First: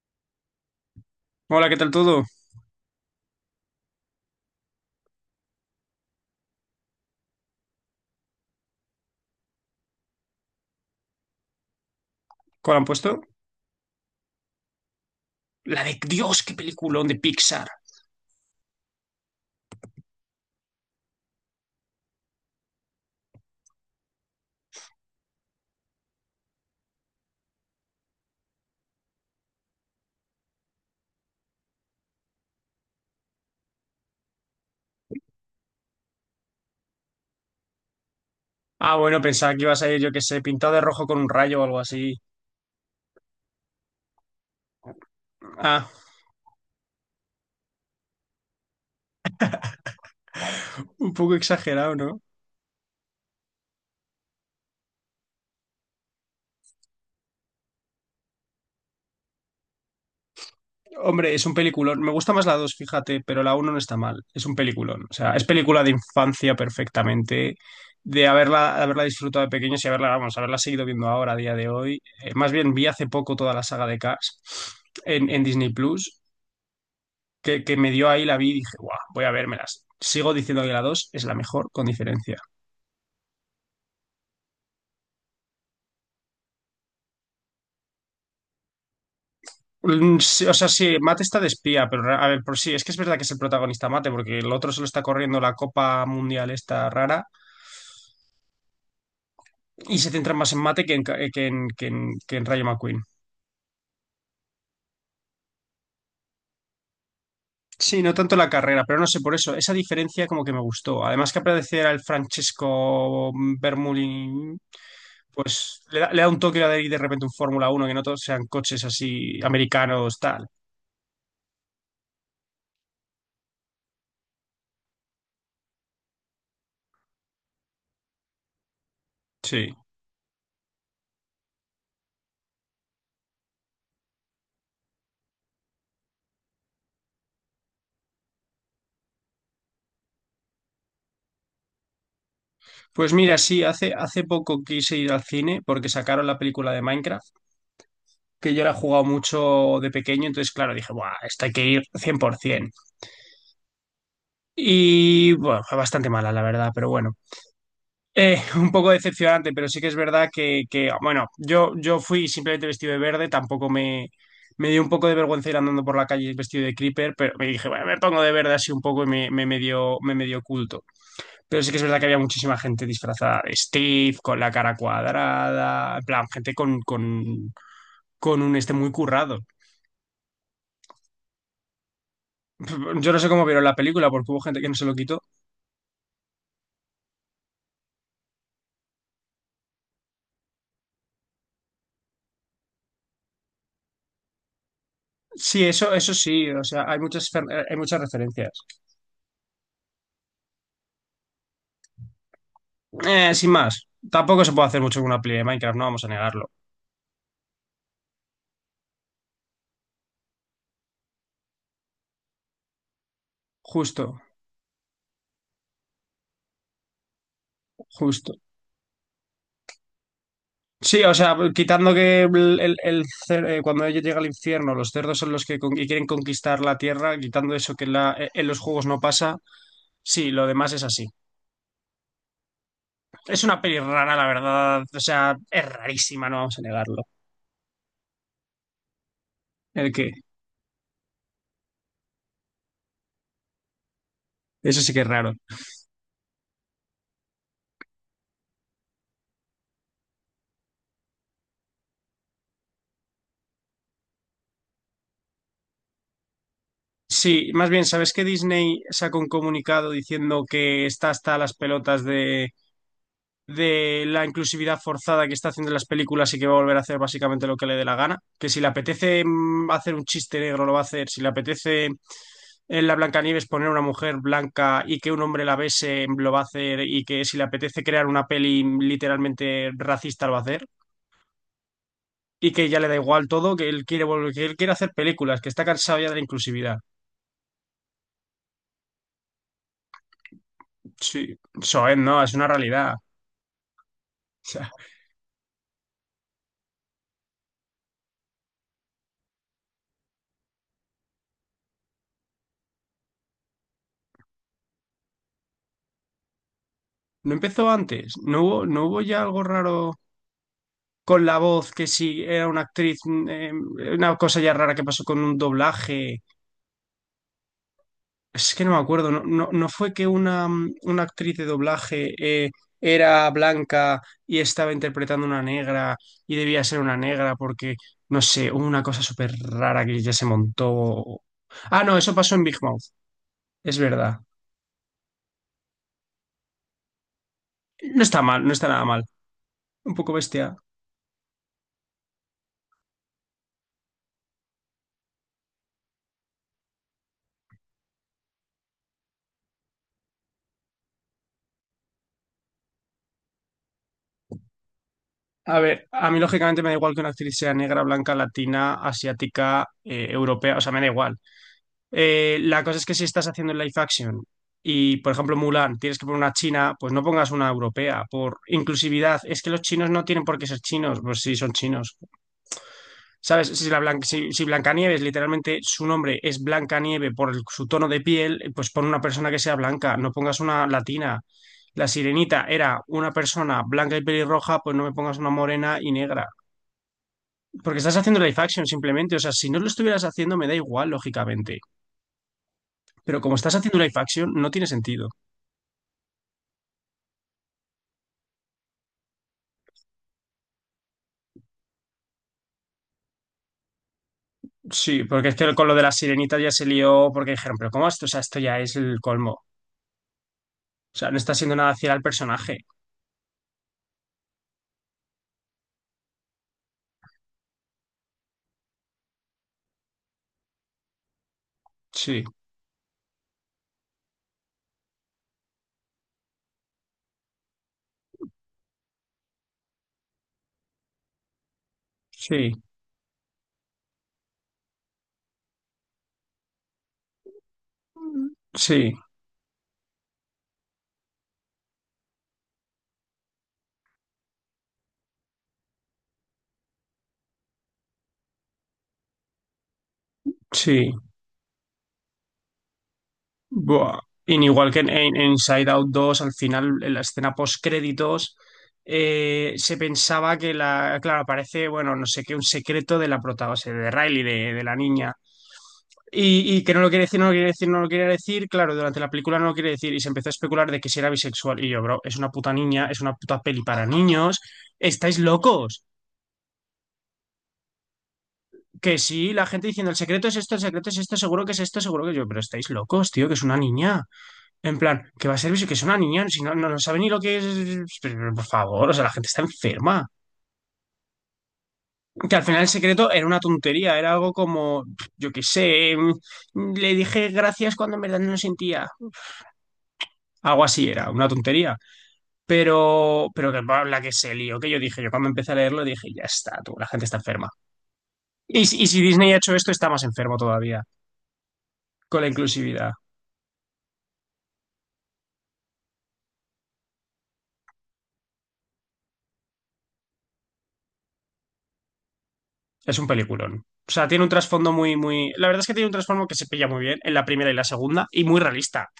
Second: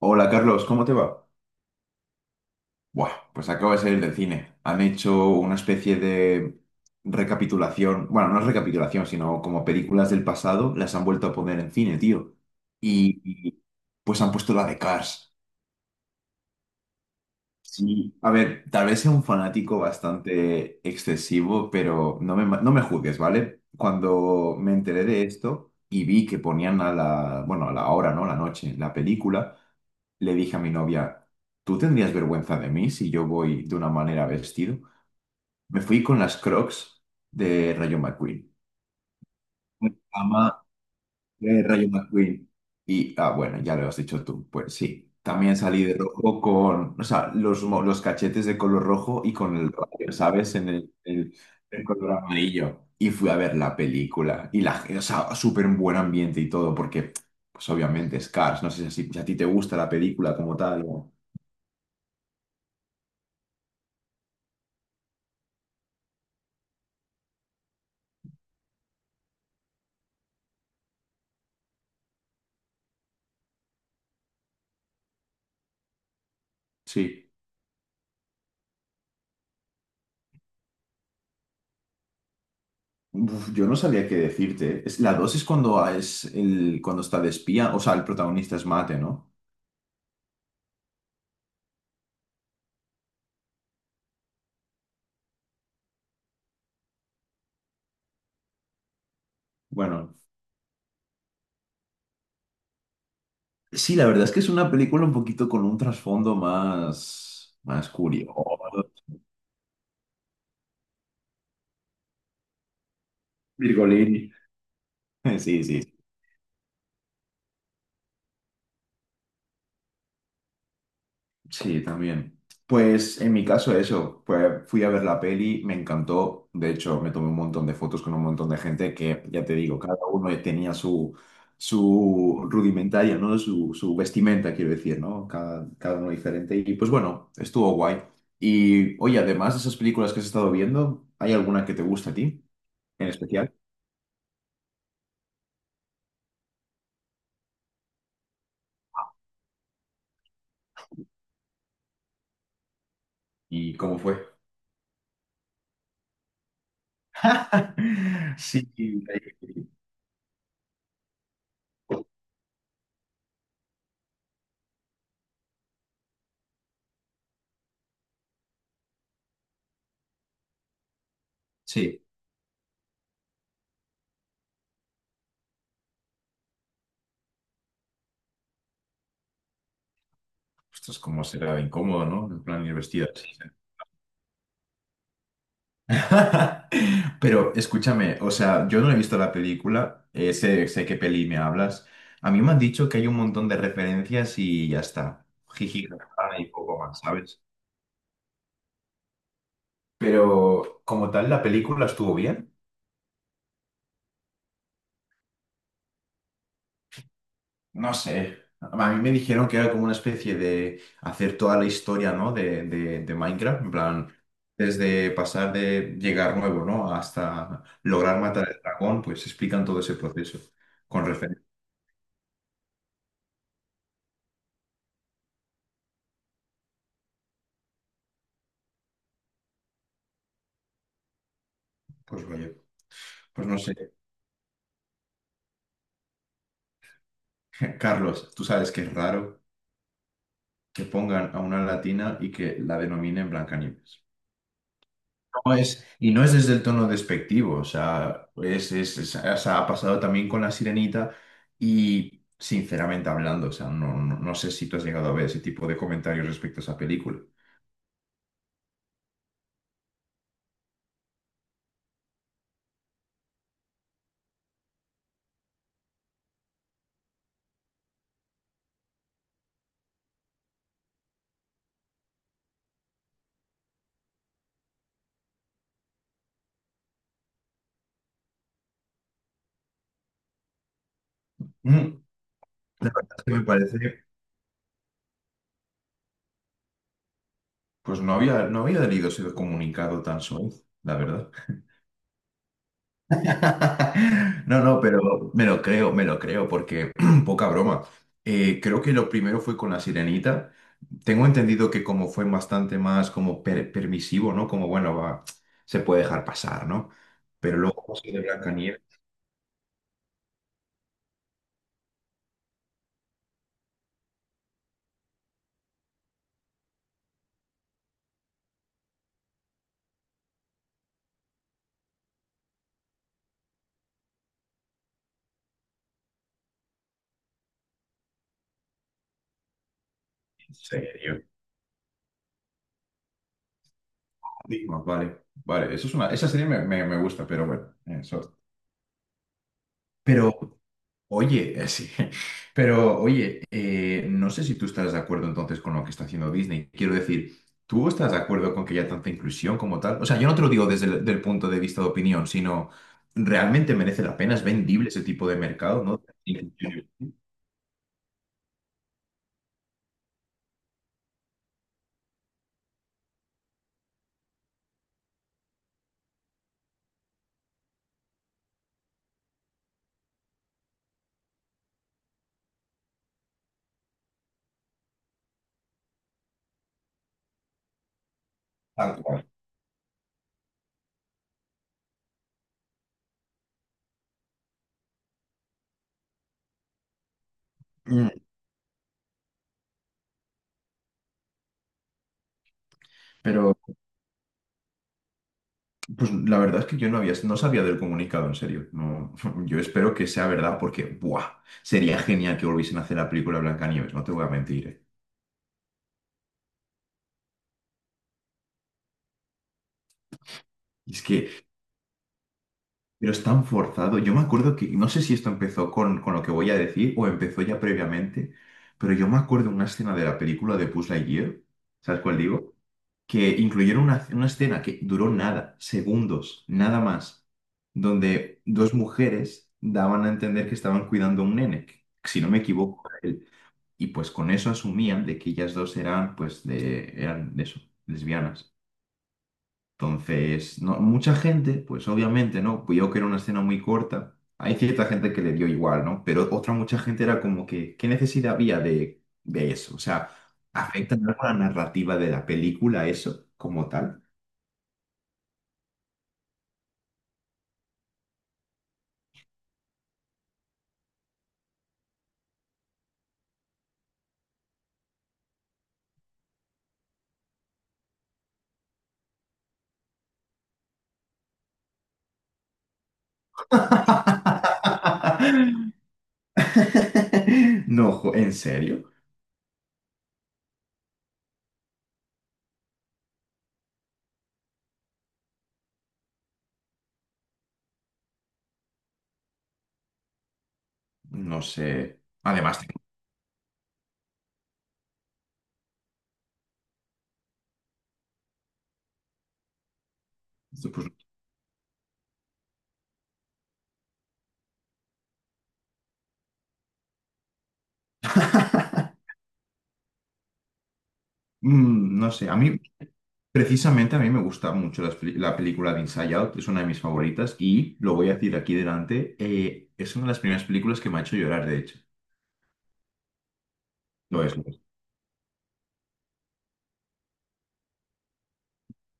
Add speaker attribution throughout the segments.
Speaker 1: Hola Carlos, ¿cómo te va?
Speaker 2: Hola, ¿qué tal todo?
Speaker 1: Buah, pues acabo de salir del cine. Han hecho una especie de recapitulación, bueno, no es recapitulación, sino como películas del pasado, las han vuelto a poner en cine, tío.
Speaker 2: ¿Cuál han
Speaker 1: Y,
Speaker 2: puesto?
Speaker 1: y, pues han puesto la de Cars.
Speaker 2: La de Dios, qué peliculón de Pixar.
Speaker 1: Sí, a ver, tal vez sea un fanático bastante excesivo, pero no me juzgues, ¿vale? Cuando me enteré de esto y vi que ponían a la, bueno, a la hora, ¿no? La noche, la película, le dije a mi novia, ¿tú tendrías vergüenza de mí si yo voy de una manera vestido? Me fui con las Crocs de Rayo McQueen.
Speaker 2: Ah, bueno, pensaba que ibas a ir, yo qué sé,
Speaker 1: Ama
Speaker 2: pintado de rojo con un rayo o algo
Speaker 1: Rayo
Speaker 2: así.
Speaker 1: McQueen. Y, ah, bueno, ya lo has dicho tú. Pues sí, también salí
Speaker 2: Ah,
Speaker 1: de rojo con, o sea, los, los cachetes de color rojo y con el rayo, ¿sabes? En
Speaker 2: un poco
Speaker 1: el
Speaker 2: exagerado,
Speaker 1: color
Speaker 2: ¿no?
Speaker 1: amarillo. Y fui a ver la película. Y o sea, súper en buen ambiente y todo, porque, pues obviamente, Scars no sé si a ti te gusta la película como tal. O-
Speaker 2: Hombre, es un peliculón. Me gusta más la 2, fíjate, pero la uno no está mal. Es un peliculón. O sea, es película de infancia perfectamente, de haberla disfrutado de pequeños y haberla, vamos, haberla seguido viendo ahora, a día de hoy. Más bien, vi hace poco toda la saga de Cars en Disney Plus
Speaker 1: Sí.
Speaker 2: que me dio ahí la vi y dije, guau, voy a vérmelas. Sigo diciendo que la 2 es la mejor, con diferencia.
Speaker 1: Uf, yo no sabía qué decirte. Es, la dos es cuando es el, cuando está de espía, o sea, el protagonista es Mate, ¿no?
Speaker 2: Sí, o sea, sí, Mate está de espía, pero a ver, por sí, es que es verdad que es el protagonista Mate, porque el otro solo está corriendo la Copa Mundial esta rara y se
Speaker 1: Bueno.
Speaker 2: centra más en Mate que en, que en, que en Rayo McQueen.
Speaker 1: Sí, la verdad es que es una película un poquito con un trasfondo más, más
Speaker 2: Sí, no tanto la carrera,
Speaker 1: curioso.
Speaker 2: pero no sé, por eso, esa diferencia como que me gustó. Además que apareciera el Francesco
Speaker 1: Virgolini.
Speaker 2: Bermulin,
Speaker 1: Sí, sí.
Speaker 2: pues le da un toque de repente un Fórmula uno que no todos sean coches así americanos, tal.
Speaker 1: Sí, también. Pues en mi caso eso, pues fui a ver la peli, me encantó, de hecho me tomé un montón de fotos con un montón de gente que, ya te
Speaker 2: Sí.
Speaker 1: digo, cada uno tenía su, su rudimentaria, ¿no? Su vestimenta, quiero decir, ¿no? Cada, cada uno diferente y pues bueno, estuvo guay. Y oye, además de esas películas que has estado viendo, ¿hay alguna que te gusta a ti en
Speaker 2: Pues mira,
Speaker 1: especial?
Speaker 2: sí, hace poco quise ir al cine porque sacaron la película de Minecraft, que yo la he jugado mucho de pequeño, entonces claro, dije, ¡buah! Esta hay que ir 100%.
Speaker 1: ¿Y cómo fue?
Speaker 2: Y bueno, fue bastante mala, la verdad, pero bueno.
Speaker 1: Sí,
Speaker 2: Un poco decepcionante, pero sí que es verdad que, bueno, yo fui simplemente vestido de verde, tampoco me, me dio un poco de vergüenza ir andando por la calle vestido de creeper, pero me dije, bueno, me pongo de verde así un poco y me medio oculto. Pero sí que es verdad
Speaker 1: sí.
Speaker 2: que había muchísima gente disfrazada de Steve, con la cara cuadrada, en plan, con un este muy currado.
Speaker 1: Esto es como será incómodo, ¿no? En plan ir vestida.
Speaker 2: Yo no sé
Speaker 1: Así,
Speaker 2: cómo
Speaker 1: ¿eh?
Speaker 2: vieron la película, porque hubo gente que no se lo quitó.
Speaker 1: Pero escúchame, o sea, yo no he visto la película, sé, sé qué peli me hablas. A mí me han dicho que hay un montón de referencias y ya está.
Speaker 2: Sí,
Speaker 1: Jiji,
Speaker 2: eso
Speaker 1: jaja, y
Speaker 2: sí, o
Speaker 1: poco
Speaker 2: sea, hay
Speaker 1: más,
Speaker 2: muchas,
Speaker 1: ¿sabes?
Speaker 2: hay muchas referencias.
Speaker 1: Pero como tal, la película estuvo bien.
Speaker 2: Sin más, tampoco se puede hacer mucho con una peli de Minecraft, no vamos a negarlo.
Speaker 1: No sé, a mí me dijeron que era como una especie de hacer toda la historia, ¿no? de, de Minecraft, en plan,
Speaker 2: Justo,
Speaker 1: desde pasar de llegar nuevo, ¿no? Hasta lograr
Speaker 2: Justo.
Speaker 1: matar al dragón, pues explican todo ese proceso
Speaker 2: Sí,
Speaker 1: con
Speaker 2: o sea,
Speaker 1: referencia.
Speaker 2: quitando que cuando ella llega al infierno, los cerdos son los que y quieren conquistar la tierra, quitando eso que en los juegos no pasa, sí, lo demás es así.
Speaker 1: Pues vaya,
Speaker 2: Es
Speaker 1: pues no
Speaker 2: una
Speaker 1: sé,
Speaker 2: peli rara, la verdad. O sea, es rarísima, no vamos a negarlo.
Speaker 1: Carlos, tú sabes que es raro
Speaker 2: El que,
Speaker 1: que pongan a una latina y que la denominen Blancanieves.
Speaker 2: eso sí que es raro.
Speaker 1: No y no es desde el tono despectivo, o sea, o sea, ha pasado también con La Sirenita y, sinceramente hablando, o sea, no sé si tú has llegado a ver ese tipo de comentarios respecto a esa película.
Speaker 2: Sí, más bien, ¿sabes que Disney sacó un comunicado diciendo que está hasta las pelotas de la inclusividad forzada que está haciendo en las películas y que va a volver a hacer básicamente lo que le dé la gana? Que si le apetece hacer un chiste negro, lo va a hacer. Si le apetece en la Blancanieves poner una mujer blanca y que un hombre la bese, lo va a hacer. Y que si le apetece crear una peli literalmente racista, lo va a hacer.
Speaker 1: Mm,
Speaker 2: Y que ya le
Speaker 1: la
Speaker 2: da
Speaker 1: verdad es
Speaker 2: igual
Speaker 1: que me
Speaker 2: todo, que él quiere
Speaker 1: parece,
Speaker 2: volver, que él quiere hacer películas, que está cansado ya de la inclusividad.
Speaker 1: pues no había leído ese comunicado tan suave, la verdad.
Speaker 2: Sí, eso es, no, es una realidad.
Speaker 1: No, no, pero me lo creo, porque poca broma. Creo que lo primero fue con la sirenita. Tengo entendido que como fue bastante más como permisivo, ¿no? Como, bueno, va, se puede dejar pasar, ¿no?
Speaker 2: No
Speaker 1: Pero
Speaker 2: empezó
Speaker 1: luego como
Speaker 2: antes,
Speaker 1: de Blancanieves,
Speaker 2: no hubo ya algo raro con la voz, que si era una actriz, una cosa ya rara que pasó con un doblaje. Es que no me acuerdo, no fue que una actriz de doblaje era blanca y estaba interpretando una negra y debía ser una negra porque, no sé, hubo una cosa súper rara que ya se
Speaker 1: en
Speaker 2: montó.
Speaker 1: serio.
Speaker 2: Ah, no, eso pasó en Big Mouth. Es verdad.
Speaker 1: Digo, vale, vale, eso es una, esa serie me gusta, pero bueno,
Speaker 2: No está
Speaker 1: eso.
Speaker 2: mal, no está nada mal. Un poco bestia.
Speaker 1: Oye, sí, pero oye, no sé si tú estás de acuerdo entonces con lo que está haciendo Disney. Quiero decir, ¿tú estás de acuerdo con que haya tanta inclusión como tal? O sea, yo no te lo digo desde el del punto de vista de opinión, sino realmente merece la pena, es vendible ese tipo de
Speaker 2: A
Speaker 1: mercado,
Speaker 2: ver,
Speaker 1: ¿no?
Speaker 2: a mí lógicamente me da
Speaker 1: Inclusión.
Speaker 2: igual que una actriz sea negra, blanca, latina, asiática, europea, o sea, me da igual. La cosa es que si estás haciendo live action y, por ejemplo, Mulan, tienes que poner una china, pues no pongas una europea. Por inclusividad, es que los chinos no tienen por qué ser chinos, pues sí, son chinos. ¿Sabes? Si Blancanieves, literalmente su nombre es Blancanieve por su tono de piel, pues pon una
Speaker 1: Tal cual.
Speaker 2: persona que sea blanca, no pongas una latina. La sirenita era una persona blanca y pelirroja, pues no me pongas una morena y negra. Porque estás haciendo
Speaker 1: Mm,
Speaker 2: live action simplemente. O sea, si no lo estuvieras haciendo, me da igual, lógicamente. Pero como estás
Speaker 1: pero
Speaker 2: haciendo live action, no tiene sentido.
Speaker 1: pues la verdad es que yo no sabía del comunicado, en serio. No, yo espero que sea verdad porque, ¡buah! Sería genial que volviesen a hacer la película de Blancanieves, no te voy a mentir, ¿eh?
Speaker 2: Sí, porque es que con lo de la sirenita ya se lió, porque dijeron, pero ¿cómo esto? O sea, esto ya es el colmo. O
Speaker 1: Es
Speaker 2: sea, no está
Speaker 1: que
Speaker 2: haciendo nada fiel al personaje.
Speaker 1: pero es tan forzado. Yo me acuerdo que, no sé si esto empezó con lo que voy a decir o empezó ya previamente, pero yo me acuerdo una escena de la película de Buzz Lightyear, ¿sabes cuál
Speaker 2: Sí,
Speaker 1: digo? Que incluyeron una escena que duró nada, segundos, nada más, donde dos mujeres daban a entender que estaban cuidando a un nene, que, si no me
Speaker 2: sí,
Speaker 1: equivoco, era él. Y pues con eso asumían de que ellas dos eran, pues, de, eran de eso, lesbianas.
Speaker 2: sí,
Speaker 1: Entonces, no, mucha gente, pues obviamente, ¿no? Vio que era una escena muy corta. Hay cierta gente que le dio igual, ¿no? Pero otra mucha gente era como que, ¿qué necesidad había de eso? O sea,
Speaker 2: sí.
Speaker 1: ¿afecta en algo la narrativa de la película eso como
Speaker 2: Buah.
Speaker 1: tal?
Speaker 2: Y igual que en, en Inside Out 2 al final, en la escena post-créditos, se pensaba que la. Claro, aparece, bueno, no sé qué, un secreto de la prota, o sea, de Riley, de la niña. Y que no lo quiere decir, no lo quiere decir, no lo quiere decir. Claro, durante la película no lo quiere decir. Y se empezó a especular de que si era bisexual. Y yo, bro, es una puta niña, es una puta peli para niños. ¿Estáis locos?
Speaker 1: No, jo- ¿en serio?
Speaker 2: Que sí, la gente diciendo el secreto es esto, el secreto es esto, seguro que es esto, seguro que yo. Pero estáis locos, tío, que es una niña. En plan, que va a ser eso, que es una niña, si no, no sabe ni lo que es. Por favor, o sea, la gente está enferma.
Speaker 1: No sé.
Speaker 2: Que al
Speaker 1: Además,
Speaker 2: final el
Speaker 1: tengo-
Speaker 2: secreto era una tontería, era algo como, yo qué sé, le dije gracias cuando en verdad no lo sentía. Algo así
Speaker 1: pues,
Speaker 2: era, una tontería. Pero que va, la que se lió, que yo dije, yo cuando empecé a leerlo dije, ya está, tú, la gente está enferma. Y, y si Disney ha hecho esto, está más enfermo todavía,
Speaker 1: mm, no
Speaker 2: con la
Speaker 1: sé, a mí
Speaker 2: inclusividad.
Speaker 1: precisamente a mí me gusta mucho las película de Inside Out, es una de mis favoritas y lo voy a decir aquí delante, es una de las primeras películas que me ha hecho llorar, de hecho.
Speaker 2: Es un peliculón. O sea, tiene
Speaker 1: Lo
Speaker 2: un
Speaker 1: es. Lo es.
Speaker 2: trasfondo muy, muy. La verdad es que tiene un trasfondo que se pilla muy bien en la primera y la segunda, y muy realista.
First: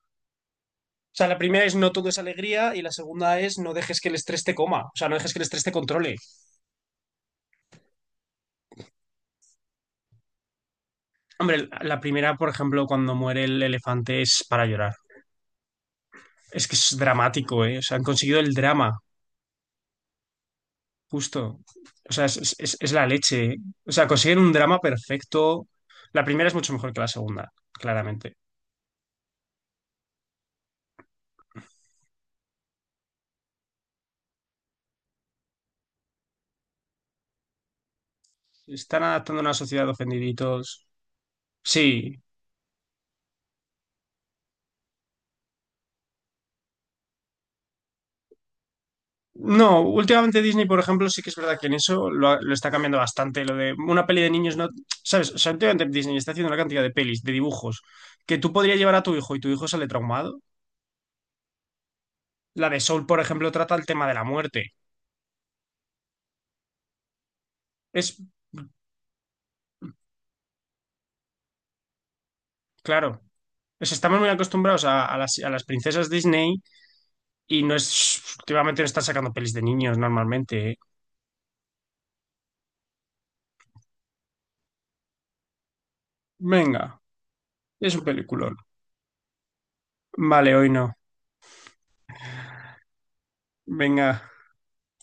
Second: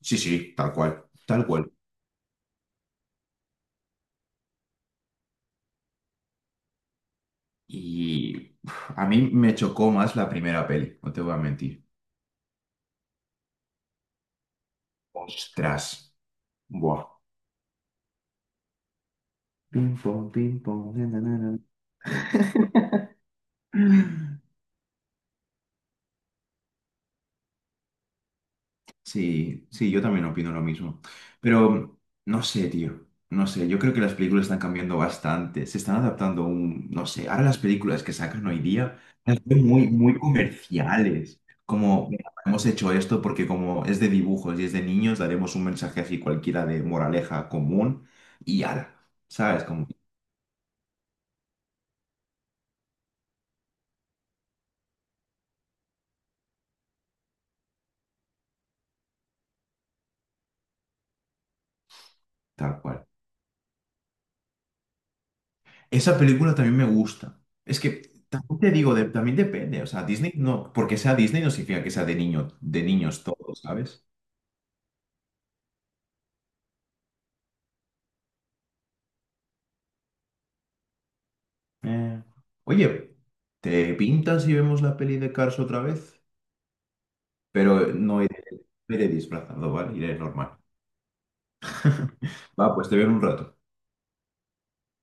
Speaker 1: Sí, sí, tal cual,
Speaker 2: O sea, la
Speaker 1: tal
Speaker 2: primera
Speaker 1: cual.
Speaker 2: es no todo es alegría y la segunda es no dejes que el estrés te coma, o sea, no dejes que el estrés te controle.
Speaker 1: Y uf, a mí me chocó más la primera peli, no te voy a
Speaker 2: Hombre,
Speaker 1: mentir.
Speaker 2: la primera, por ejemplo, cuando muere el elefante es para llorar.
Speaker 1: Ostras.
Speaker 2: Es que es
Speaker 1: Buah.
Speaker 2: dramático, ¿eh? O sea, han conseguido el drama,
Speaker 1: Pim, pom, na, na,
Speaker 2: justo.
Speaker 1: na,
Speaker 2: O sea, es la leche. O
Speaker 1: na.
Speaker 2: sea, consiguen un drama perfecto. La primera es mucho mejor que la segunda, claramente.
Speaker 1: Sí, sí, yo también opino lo mismo. Pero no sé, tío. No sé, yo creo que las películas están cambiando bastante. Se están adaptando a un, no sé, ahora las películas que sacan hoy día
Speaker 2: Están
Speaker 1: las
Speaker 2: adaptando a una
Speaker 1: veo
Speaker 2: sociedad
Speaker 1: muy,
Speaker 2: de
Speaker 1: muy
Speaker 2: ofendiditos.
Speaker 1: comerciales. Como
Speaker 2: Sí,
Speaker 1: "Mira, hemos hecho esto porque como es de dibujos y es de niños, daremos un mensaje así cualquiera de moraleja común y ala, ¿sabes?
Speaker 2: no,
Speaker 1: Como
Speaker 2: últimamente Disney, por ejemplo, sí que es verdad que en eso lo está cambiando bastante. Lo de una peli de niños, no, ¿sabes? O sea, últimamente Disney está haciendo una cantidad de pelis, de dibujos, que tú podrías llevar a tu hijo y tu hijo sale traumado. La de
Speaker 1: tal
Speaker 2: Soul,
Speaker 1: cual.
Speaker 2: por ejemplo, trata el tema de la muerte.
Speaker 1: Esa película también me gusta. Es que
Speaker 2: Es,
Speaker 1: también te digo, de- también depende. O sea, Disney no, porque sea Disney no significa que sea de niño, de
Speaker 2: claro,
Speaker 1: niños todos,
Speaker 2: pues
Speaker 1: ¿sabes?
Speaker 2: estamos muy acostumbrados a, a las princesas Disney y no es, últimamente no están sacando pelis de niños normalmente, ¿eh?
Speaker 1: Eh, Oye, ¿te pintas y vemos la peli de Cars otra vez?
Speaker 2: Venga,
Speaker 1: Pero
Speaker 2: es un
Speaker 1: no iré,
Speaker 2: peliculón.
Speaker 1: no iré disfrazado, ¿vale? Iré
Speaker 2: Vale,
Speaker 1: normal.
Speaker 2: hoy no.
Speaker 1: Va, pues te veo en un rato.
Speaker 2: Venga.